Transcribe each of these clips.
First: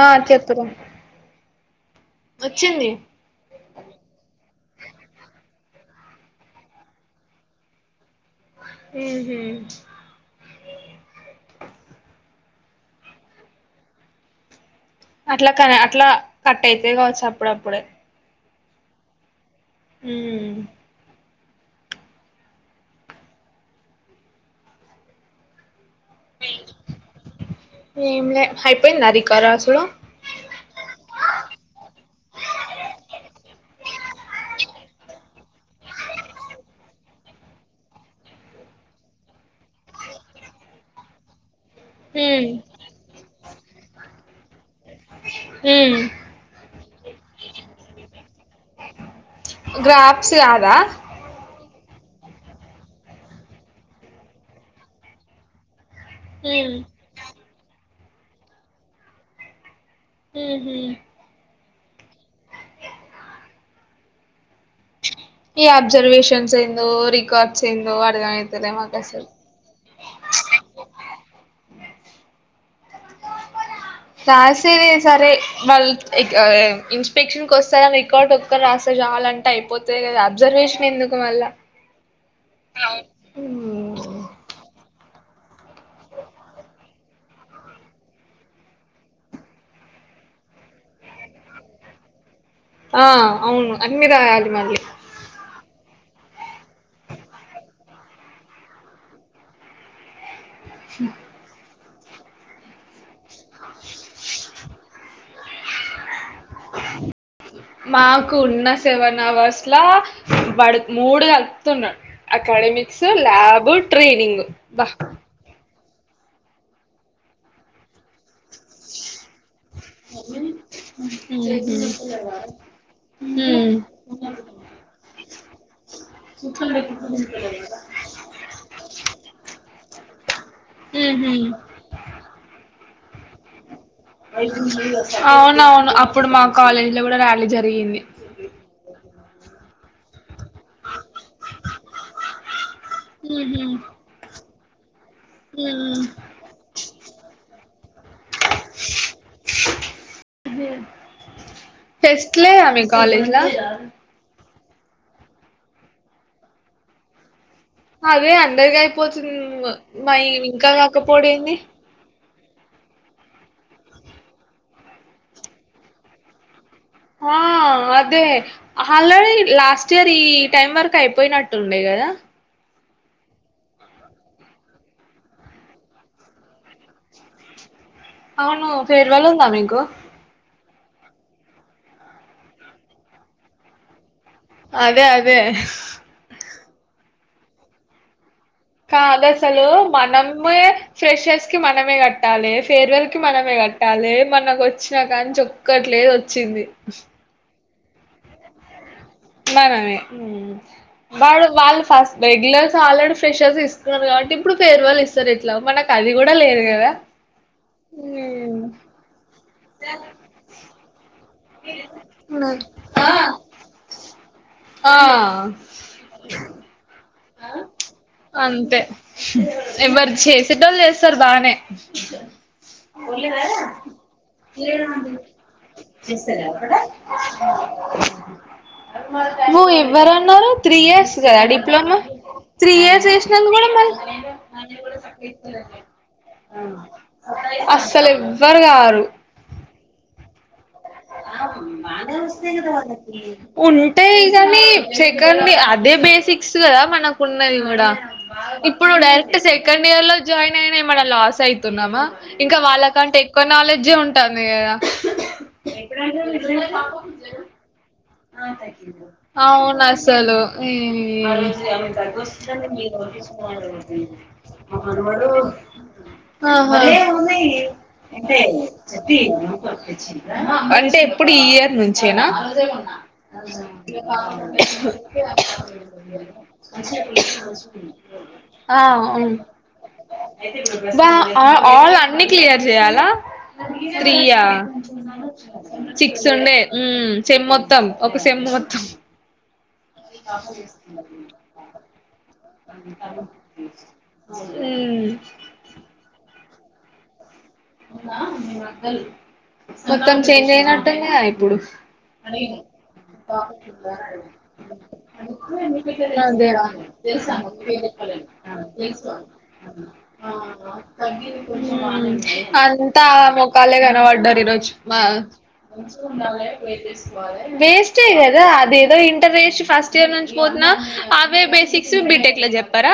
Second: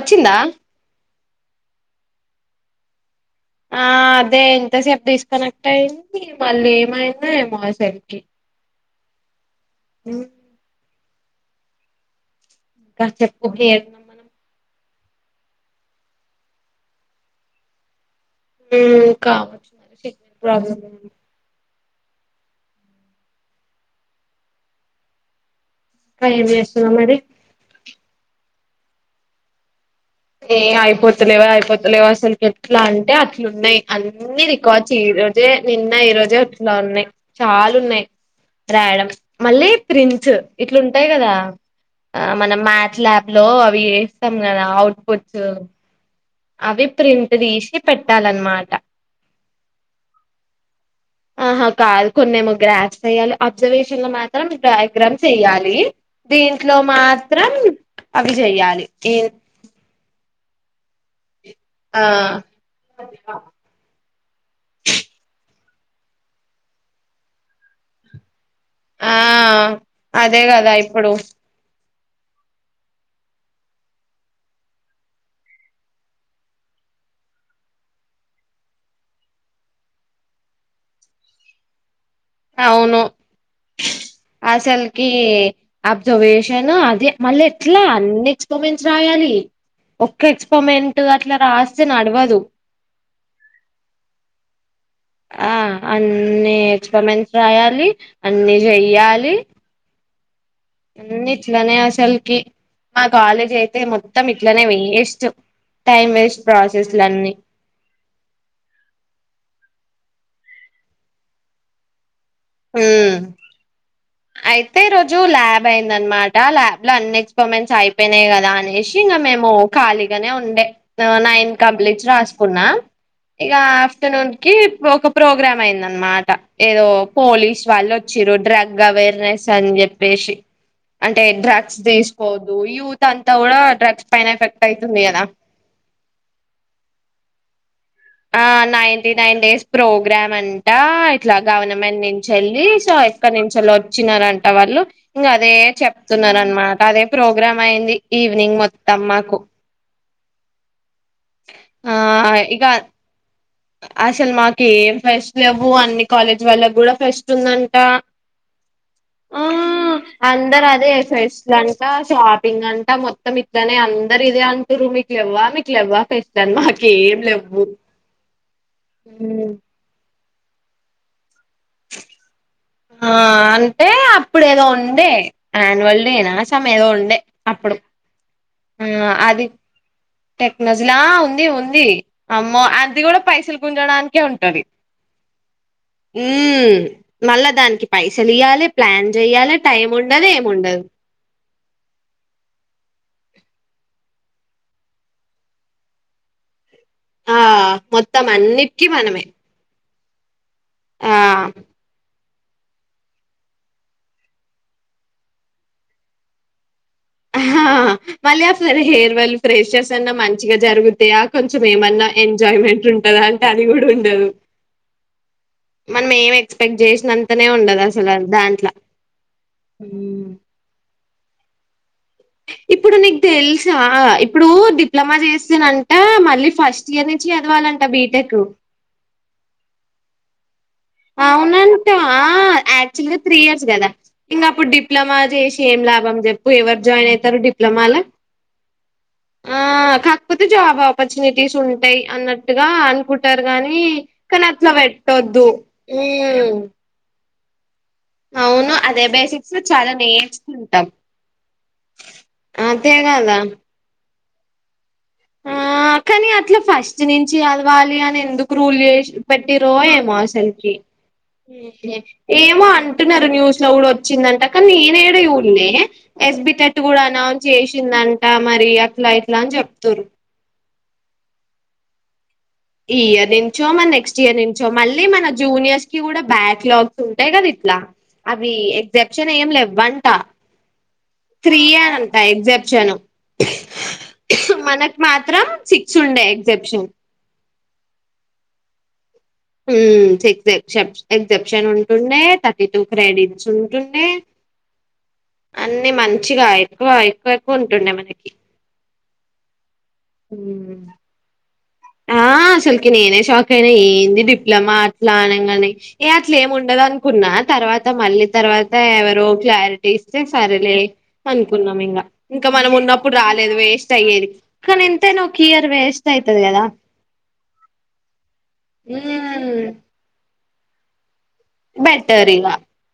ఆ చెప్పురా వొచ్చింది ఆ అదే ఇంతసేపు డిస్కనెక్ట్ అయింది మళ్ళీ ఏమైందో ఏమో అసల్కి ఊ హు ఊ [unintelligible] మనం అట్లా కని అట్లా కటైతై కావచ్చు అప్పుడప్పుడే హుమ్ కావచ్చుమరి సిగ్నల్ ఉమ్ ప్రాబ్లమూ ఇంకా ఎం చేస్తున్నావ్ మరి ఏంలే అయిపోందా రికార్డ్ రాసుడు ఏ అయిపోతలేవే అయిపోతలేవాసల్కి ఏట్లా అంటే అట్లున్నాయి అన్ని రికార్డ్స ఏ ఈ రోజే నిన్న ఈ రోజే అట్లా ఉన్నాయ్ చాలున్నాయ్ రాయడం మళ్ళీ ప్రిన్ట్ ఇట్లుంటాయి కదా ఆ ఉమ్ మనం మ్యాథ్ ల్యాబ్లో అవి ఏస్తాం కదా ఔట్పుట్స్ ఉమ్ అవి ప్రింట్ దీసి పెట్టాలన్నమాట గ్రాఫ్స్ కాదా ఆహా కాదు కొన్నేమో గ్రాప్స్ వేయ్యాలి అబ్జర్వేషన్లో మాత్రం డయ్గ్రామ్స్ ఏయ్యాలి ఉమ్ దీంట్లో మాత్రం అవి చెయ్యాలి ఇ మ్ హు ఆ ఈ అబ్జర్వేషన్స్ ఏందో రికార్డ్స్ ఏందో అర్ధమై ఆ అదే కదా ఇప్పుడు రాసేది సరే వాళ్ ఎక్ అ ఇన్స్పెక్షన్కి ఓస్తారా రికార్ట్ ఒక్కట్ రాస్ చాలంటే అయిపోతే కదా అబ్జర్వేషన్ ఎందుకు మళ్ళా ఔను ఉమ్ ఆసల్ కి అబ్జర్వేషన్ అది మళ్ళీ ఎట్లా అన్ని ఎక్స్పర్మెంట్స్ రాయాలి ఒక్క ఎక్స్పరిమెంట్ అట్లా రాస్తే నడ్వదు ఆ అవును అన్ని రాయాలి మల్లి ఆ అన్ని ఎక్స్పరిమెంట్స్ రాయాలి అన్ని జెయ్యాలి అన్నిట్లనే అసల్కి మా కాలేజైతే మొత్తం ఇట్లనే వేస్ట్ టైం వేస్ట్ ప్రాసెస్లన్నీ మాకున్న సెవెన్ అవర్స్లా వాడు మూడు కల్పుతున్నాడ్ అక్కడమిక్స్ ఉమ్ ల్యాబు ట్రైనింగ్ బ్బ అయిందన్మాటా ల్యాబ్లో అన్ని ఎక్స్పమెంట్స్ అయి అపోయినాయి కదా అనేసి ఇంకా మేము ఖాళీగానే ఉండే నైన్ కబ్లిట్స్ రాసుకున్నా ఇగా హ్మ్. ఆఫ్టర్నూన్కి ఒక ప్రోగ్రామైందన్నమాట ఏదో పోలీస్వాళ్ళు ఓచ్చిరు డ్రగ్ అవేర్నెస్ అని చెప్పేసి అంటే హుహు. డ్రగ్స్ దిస్కోదు యూత్ అంతా కూడా డ్రగ్ ఔనవును అప్పుడు మా కాలేజ్లో కూడా ర్యాలీ జరిగింది ఆ నైన్టీ నైన్ డేస్ ప్రోగ్రామ్ అంటా ఇట్లా గవర్నమెంట్ నుంచేళ్ళి చో ఎక్కడ్నుంచో హుహు. వచ్చినారంట వాళ్ళు ఇంగ అదే హ్మ్. చెప్తున్నారు అన్నమాట అదే ప్రోగ్రామ్ ఆఇంది ఈవెనింగ్ మొత్తం మాకు ఆ ఫెస్లే ఇక వా మీ కలేజ్లా అసలు మాకీ ఏం ఫెస్ట్ లేవ్వు అన్ని కాలేజ్ వాళ్లకి కూడా ఫెస్టుందం టా అదే అందరికయిపోతుంది. అ మయి ఇంకా అందరదే ఫెస్ట్ కాకపోవుడేంది? అంట షా పింగ్ అంట మొత్తం ఇట్లనే అందరిదే అంటుర్రు మీకు లేవ్వా మీకు లేవ్వాక ఫెస్ట్ అని మాట్ ఆ అదే ఆల్రెడీ ఉమ్ లాస్టిర్ ఇయర్ ఈ టైం వరకు అయిపోయ్నట్టుండే కదా ఆ అంటే అప్పుడేదో ఉండే అనివాల్ డేనా సం ఎదో ఉండే అప్పుడు అవును అది ఫేర్వాళ్ళుందా మీకు టెక్నజ్లా ఆ ఉంది ఉంది అమ్మో అది కూడా పైసలు గుంజడానికే ఉం టది అదే అదే మ్ మళ్ళా దానికి పైస లియ్యాలి ప్లాన్ కాదు జెయ్యాలే అసలు టైం ఉండదు మనమే ఏముండదు ఫ్రెషర్స్ కి మనమే కట్టాలే ఫేర్వెల్కి మనమే కట్టాలే మనకు వచ్చినా కానీ ఒక్కట్లేదోచ్చిం ది ఆ మొత్తం అన్నీటికి మనమే మనమే మ్ ఆ వాళ్లు వాళ్లు ఫస్ రెగ్యులర్స్ ఆల్రెడీ ఫ్రెషర్స్ తీస్కున్నరు కాబట్టి ఇప్పుడు ఫేర్వెల్ ఇస్తారు ఇట్లాగో మనకు అది కూడా లేదు గదా ఆహా హ హ మళ్ళీ అసల్ ఫేర్వెల్ ఫ్రెషసన్న మంచిగ జరుగుతయ కొంచెం ఏమన్నా ఎంజాయ్మెంట్ ఉంటందా అంటే అది కూడా ఉండదు ఆ మనమేం ఎక్స్పెక్ట్ చేసినం తనే ఉండదు అసలు దాంట్ల అంతే ఎవరు చేసేటోళ్ళు చేస్తారు బానే ఇప్పుడు నీకు తెలుసా ఇప్పుడు డిప్లొమా చేస్తనంటే మళ్లి ఫస్ట్ ఇయర్ నుంచి చదవ వాలంట బీటెకు నువ్వు ఇవ్వరన్నరు త్రీ ఇయర్స్ గదా అవునంట డిప్లొమా ఆ త్రీ ఇయర్స్ యాక్టుల్ గా త్రీ చేసినందుకు ఇయర్స్ కూడా గదా మళ్ళీ ఇంక అప్పుడు డిప్లొమా చేసి ఏం లాభం చెప్పు ఎవరు జాయిన్ అయితరు డిప్ అస్సలు ఎవ్వరు గారు ఆ క అన్నట్టుగా అనుకుంటారు గాని ఉంటయ్ కానీ గని అట్లా పెట్టొద్దు సెకండ్ ఇగ అ టే బేసిక్స్ గద మనకు ఉన్నది గూడా అవ్ ఇప్పుడు డైరెక్ట్ సెకండ్ ఇయర్ లో జాయిన్ అయిన ఏమైనా లాస్ అయితున్నామా ఇంకా వాళ్ళ అంతే కంటే కదా ఎక్కువ నా నాలెడ్జె ఉంటంది గదా ఆ కానీ అట్లా ఫస్ట్ నుంచి చదవాలి అని ఎందుకు రూల్ చేసిర్ పెట్టిరో అవును ఏమో అసలు అసల్ కి ఈ ఏమో అంటున్నారు న్యూస్ లో కూడా వచ్చిందంట కానీ నేనేడ జూడ్లే ఎస్బిటెట్ కూడా అనౌన్స్ చేసిందంట మరి అట్లా ఇట్లా అని చెప్తుర్రు అంటే ఇప్పుడు ఈ ఇయర్ నుంచేనా ఈ ఇయర్ నుంచో మరి నెక్స్ట్ ఇయర్ నుంచో మళ్ళీ మన జూనియర్స్ కి కూడా బ్యాక్లాగ్స్ ఉంటాయి కదా ఇట్లా అవి ఆ ఉ ఎగ్జెప్షన్ ఏం లెవ్వంట బ ఆ త్రీయే ఆల్ అంట అన్ని క్లియర్ ఎగ్జెప్షన్ చేయాలా త్రీ ఆ మనకు మాత్రం ఉండే సిక్స్ ఉన్సయ్ ఎగ్జెప్షన్ ఊమ్ సెమ్ మొత్తం ఒక సెమ్ మొత్తం ఉమ్ సిక్స్ ఎక్జాప్ష ఎక్జప్షన్ ఉంటుండే థర్టీ టూ క్రెడిట్స్ ఉంటుండే ఉమ్ అన్నీ మంచిగా ఎక్కువ అయ్ మొత్తం చేంజ్ హ్మ్. అయినట్టుందిగా ఇప్పుడు ఆ అసల్కి నేనే షాక్ అయినా ఏంది డిప్లొమా అట్లనంగనే ఏ అదే అట్లేమ్ ఉండదు అనుకున్నా తర్వాత మళ్లీ తర్వాత ఎవరో క్లారిటీ ఇస్తే సరేలే అనుకున్నా ఇంగ ఇంక మనం అంతా ఉన్నప్పుడు రాలేదు మొఖాలే వేస్ట్ అయ్యేది కనబడ్డారు ఈరోజు కానీ మా ఎంతైనా ఒక ఇయర్ వేస్ట్ అయితది గదా వేస్టే గదా అదేదో ఇంటర్ హ్మ్. ఏషి ఫస్ట్ ఇయర్ నుంచి పోతున్న అవే బేసిక్స్ బెటర్ బిటెక్ ల ఇగ. చెప్పరా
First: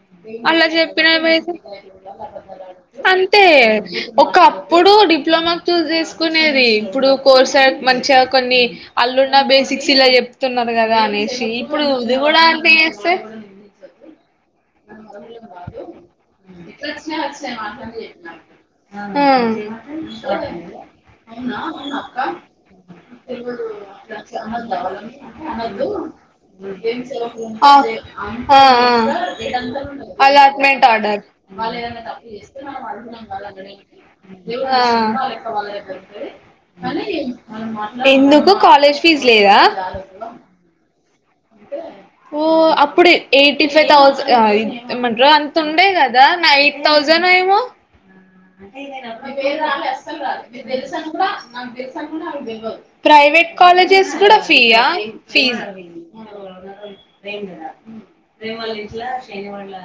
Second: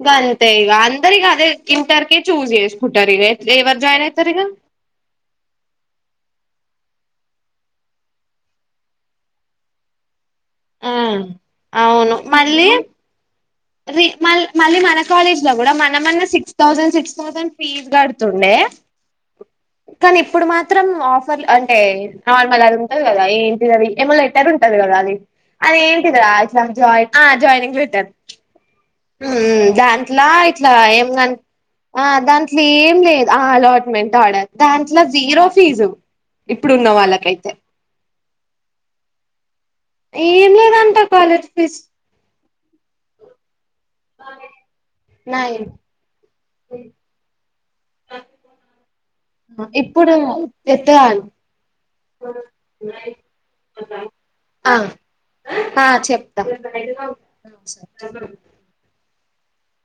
ఇగ అంతే అలా ఇగ చెప్పిన అందరు ఇగ అదే వైంది ఇంటర్ కే చూజ్ చేసుకుంటారు ఇగ అంతే ఎవరు జాయిన్ అయితారు ఇగ ఒక్కప్పుడు డిప్లొమా చూజ్ చేసుకునేది ఇప్పుడు కోర్స్ అయ్ మంచిగా కొన్ని అళ్ళున్న బేసిక్స్ ఇలా చెప్ తున్నరు ఆ గదా అనేసి ఇప్పుడు ఇది కూడా అంతే చేస్తే అది మల్ మళ్ళీ మన కాలేజ్ ల కూడా మనమన్న six thousand six thousand fees కడుతుండే కానీ ఇప్పుడు మాత్రం ఆ ఆఫర్ అంటే నార్మల్ అది ఉంటది కదా అ ఏంటిది అది ఏమో లెటర్ ఉంటది కదా అది అది ఆ ఏంటిదిరా ఇట్లా జాయిన్ జాయినింగ్ లెటర్ ఆ దాంట్లా ఇట్లా అలాట్మెంట్ ఏం కన్ ఆ దాంట్లో ఏం ఆర్డర్ లేదు ఆ అలాట్మెంట్ ఆర్డర్ ఆ దాంట్లో జీరో ఫీజు ఇప్పుడు ఉన్న వాళ్ళకైతే ఎందుకు కాలేజ్ ఫీజ్ లేదా ఏం లేదంట కాలేజ్ ఫీజ్ ఓ అప్పుడే ఎయిటీ ఫైవ్ థౌసండ్ ఆ ఇది ఏమంటరు అంత నైన్ ఉండే గదా నైయిట్ థౌజండ్ ఏమో. మీ పేర్ రాలే ఇప్పుడు అసల్ రాలే మీర్ తెలుసు అని ఎత్తగాను కూడా నాక్ తె ప్రైవేట్ కాలేజెస్ కూడా ఫ్రీ ఆ ఆహ్ ఫీజు. ఆ చెప్తా ఏమలా ఏట్లా. ఏం అట్లా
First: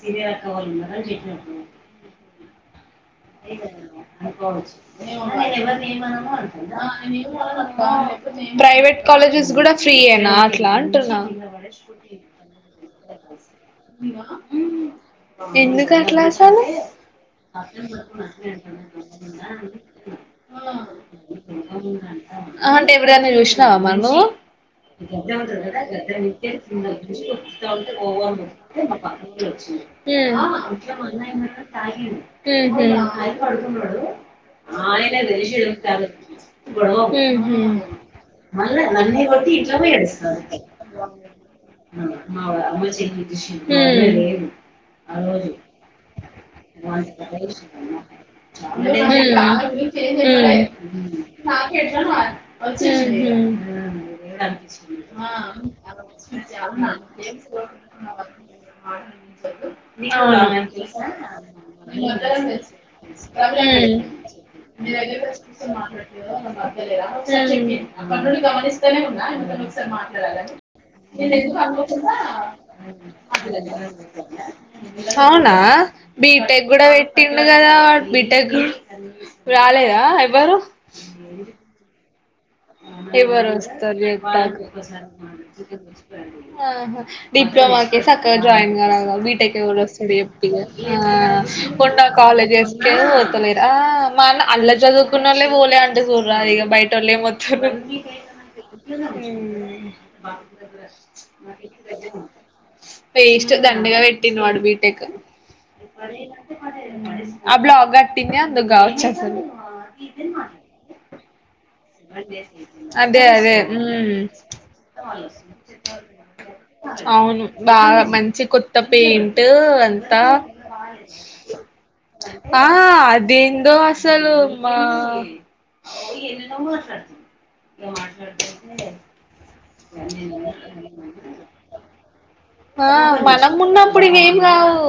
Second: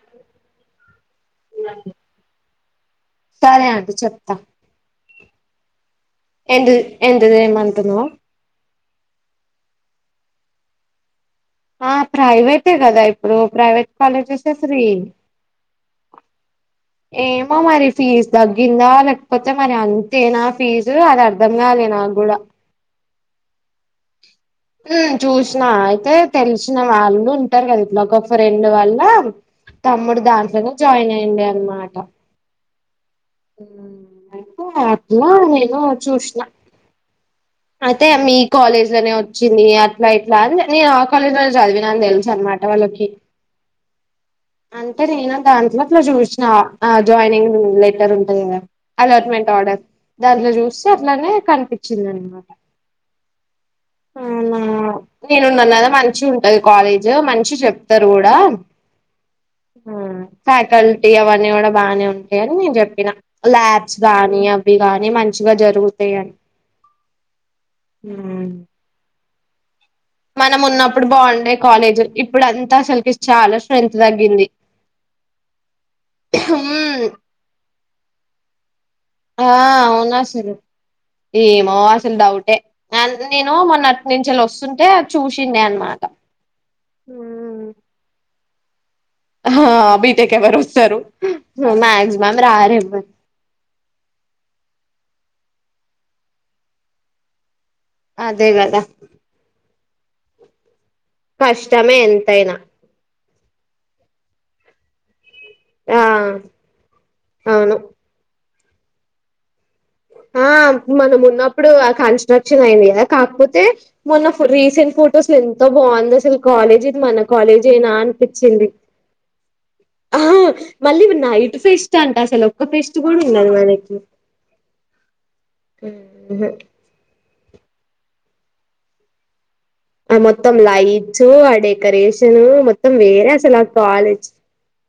సీనియర్ అక్కవాళ్ళు అని చెప్పి. ఇలాగే. సరే ఆంటి చెప్తా. ఎందు ఎంత చేయమంటున్నావు ప్రైవేట్ కాలేజెస్ కూడా. ఫ్రీయేనా అట్లా అంటున్నా. ఆ ప్రైవేటే కదా ఇప్పుడు ప్రైవేట్ కాలేజెస్ ఫ్రీ ఎందుకు అట్లా ఆస. ఏమో మరి ఫీజు తగ్గిందా లేకపోతే మరి అంతేనా ఫీజు అది అర్ధం కాలేదా నాకు. గూడా. ఎప్పుడన్నా చూసినావ మరి నువ్వు. [unintelligible] ఉమ్ చూసిన ఉమ్. అయితే తెలిసిన వాళ్ళు ఉంటారు కదా ఇట్లా ఒక ఫ్రెండ్ వల్ల తమ్ముడు దాంట్లోనే జాయిన్ అయ్యండి అనమాట అయితే అట్లా నేను చూసిన ఉమ్. అయితే మీ మళ్ళ కాలేజ్ లోనే నన్నే కొట్టి. వచ్చింది అట్లా ఇట్లా అని నేను ఆ కాలేజ్ లో చదివినా అని తెలుసు అనమాట వాళ్ళకి ఉమ్. అంటే నేను దాంట్లో అట్ల చూసిన జాయినింగ్ లెటర్ ఉంటుంది కదా అలాట్మెంట్ ఆర్డర్. దాంట్లో చుస్తే అట్లానే కనిపించింది అనమాట. అవునా ఉమ్మ్. నేనున్నాను కదా మంచిగుంటది కాలేజ్ మంచిగా చెప్తారు కూడా. ఫ్యాకల్టీ అవన్నీ కూడా బానే ఉంటాయి అని నేను చెప్పిన ల్యాబ్స్ గాని. అంతేగాని మంచిగా జరుగుతాయని. గమనిస్తానే ఉన్న. మనం ఉన్నప్పుడు బావుండే కాలేజీ ఇప్పుడు అంతా అసలకి చాలా స్ట్రెంత్ తగ్గింది. అవునా బీటెక్ కూడా పెట్టిండు కదా వాడు బీటెక్. ఆ రాలేదా అవును అసలు ఎవ్వరు. ఏమో అసలు డౌటే ఎవరు నేను వస్తారు మొన్నటి చెప్పు నుంచి నాకు వస్తుంటే చూసిండే అనమాట ఆహ్. మాకే సక్కగా జాయిన్ గారు. బీటెక్ కి ఎవరు వస్తారు బీటెక్ చెప్పు ఎవరు ఇంగ వస్తారు ఆహ్ ఉన్న మాక్సిమం కాలేజ్స్ కే రారెవ్వరు వస్తలేరు ఆహ్. మల్ల అందులో చదువుకున్నోలే. పోలే అంట చూడు ఇగ బయటోలు ఎంవాస్తుంరు అదే కదా ఉమ్. కష్టమే ఎంతైనా. వేస్ట్ దండగా పెట్టిండు వాడు బీటెక్. ఆ ఆ అవును బ్లాక్ కట్టిందే అందుకు కావచ్చు అసలు. ఆహ్ మనం ఉన్నప్పుడు ఆక్. కన్స్ట్రక్షన్ అయింది కదా అదే అదే కాకపోతే ఉ మొన్న ఫోట్ రీసెంట్ ఫోటోస్లో ఎంతా బావుంది అసలు కాలేజీ. మన అవును కాలేజేనా బాగా మంచి అనిపించింది కొత్త పెయింట్ అంతా ఆహ్ మళ్ళీ ఇప్పుడు నైట్ ఫెస్ట్. అంటా అసలు ఒక్క ఆ పేస్ట్ కూడా ఉండదు అదేందో వాళ్లకి. అసలు మా [unintelligible] ఆ మొత్తం లైట్స్ ఆ డెకరేషన్ ఆ మొత్తం వేరే మనం అసలు ఆ ఉన్నప్పుడు కాలేజ్. ఇవేం రావు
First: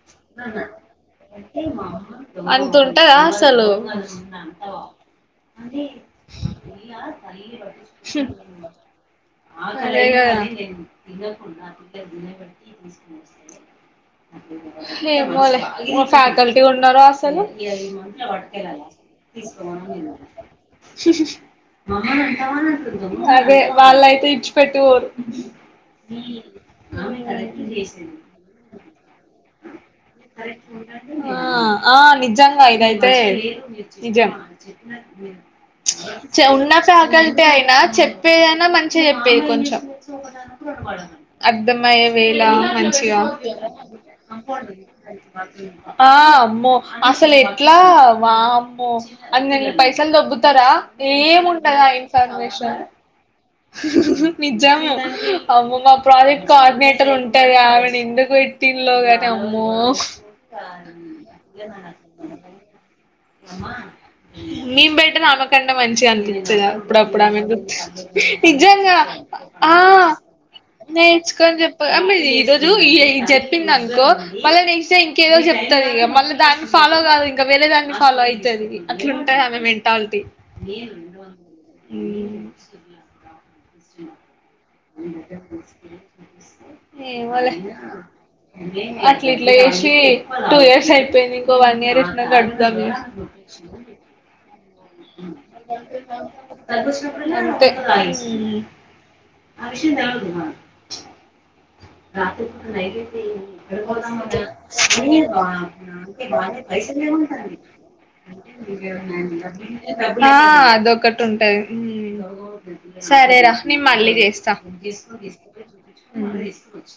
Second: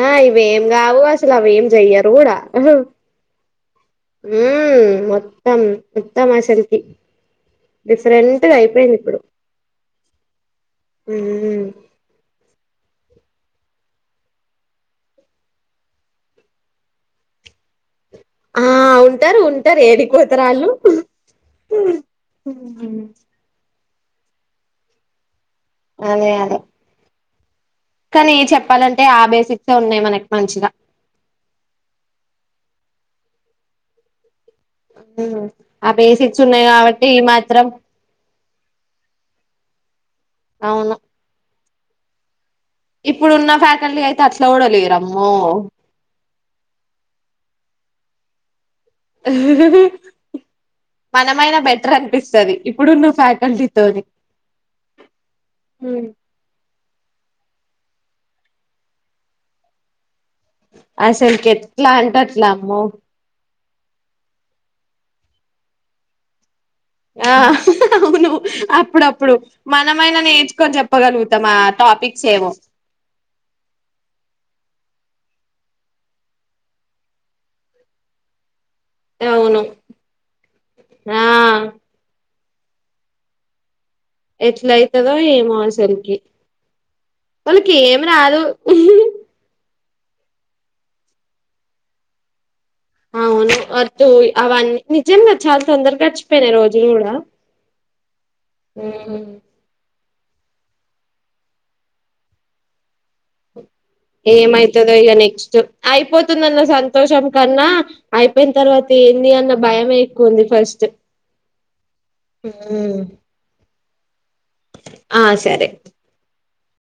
ఆహ్ ఇవి ఏం కావు అసలు అవి ఏం చెయ్యరు కూడా అంత ఉమ్. ఉంటదా అసలు మొత్తం మొత్తం అసలుకి డిఫరెంట్గా అయిపోయింది. ఇప్పుడు అదే కదా. ఉమ్. ఏమో లే మా ఫ్యాకల్టీ ఉన్నారో అసలు. వర్తే ఆ కదా ఉంటారు తీసుకుందాం ఉంటారు అని ఏడికి వెళ్ళిన పోతారు ఆళ్ళు అదే. వలైతే విడిచి పెట్టిపోరు అదే అదే కానీ చెప్పాలంటే ఆ బేసిక్స్ ఉన్నాయ్ మనక్ మంచిగా ఆ ఆ నిజంగా ఇదైతే నిజం ఆ బేసిక్స్ ఉన్నాయి చెవున్నా కాబట్టి ఈ ఫ్యాకల్టీ మాత్రం ఐనా చెప్పేదన్ చేపేది కొంచం అవును అర్థమయే వేళా మంచిగా ఇప్పుడున్న ఫ్యాకల్టీ అయితే అట్లా కూడా లేరమ్మో ఆ అమ్మో అసలేట్లా వామ్ మో అన్నన్నీ పైసల్ దొబ్బుతరా మనమైనా ఏముండదా బెటర్ అనిపిస్తది ఇన్ఫర్మేషన్ ఇప్పుడున్న ఫ్యాకల్టీతోని నిజ్జాము అమ్మె మా ప్రాజెక్ట్కా పద్మెటలుంటై ఆమెనెందుకువేట్టిల్లో గానీ అమ్మో అసల్కెట్లంటేఅట్లా అమ్మో మేం బెటర్నామకంటే మంచిగా అనిపిస్తాధ అప్పుడప్పుడు ఆ ఆమెకు అవును నీజంగా అప్పుడప్పుడు ఆ మనమైనా నేర్చుకొని చెప్పగలుగుతాం ఆ నేర్చుకోన్ జేప్పు టాపిక్స్ ఆమరి ఏమో ఈరోజు ఈఐ ఇది జెప్పిందనుకో మల్లనేక్ట్ ఇంకేదో జెప్తదిగ మల్లాదాన్ని ఫాలో గాదింకా వేరే దాన్ని ఫాలో ఐతదీ అట్లుంటదిఆమే అవును మెంటాలిటీ ఆ ఎట్లైతదో ఏమో అసలికి ఏమోలే అట్లెట్ల ఏష్ తీ టూ ఇయర్స్ ఐపోయింది ఇంకో వన్ ఇయర్ ఎట్నో గడ్ప్ అవును ఆటూ అవన్ నిజంగా చల్తోందరగా గడిచిపోనాయ్ రోజుల్ గుడా అంతే ఏమైతదో ఇగ నెక్స్ట్ ఐపోతుందన్న సంతోషం కన్నా అయిపోయినతర్ ఆ ఫస్ట్ అదొకటుంటది ఉమ్ సరేరా నేన్ మళ్ళీ జేస్తా ఆ సరే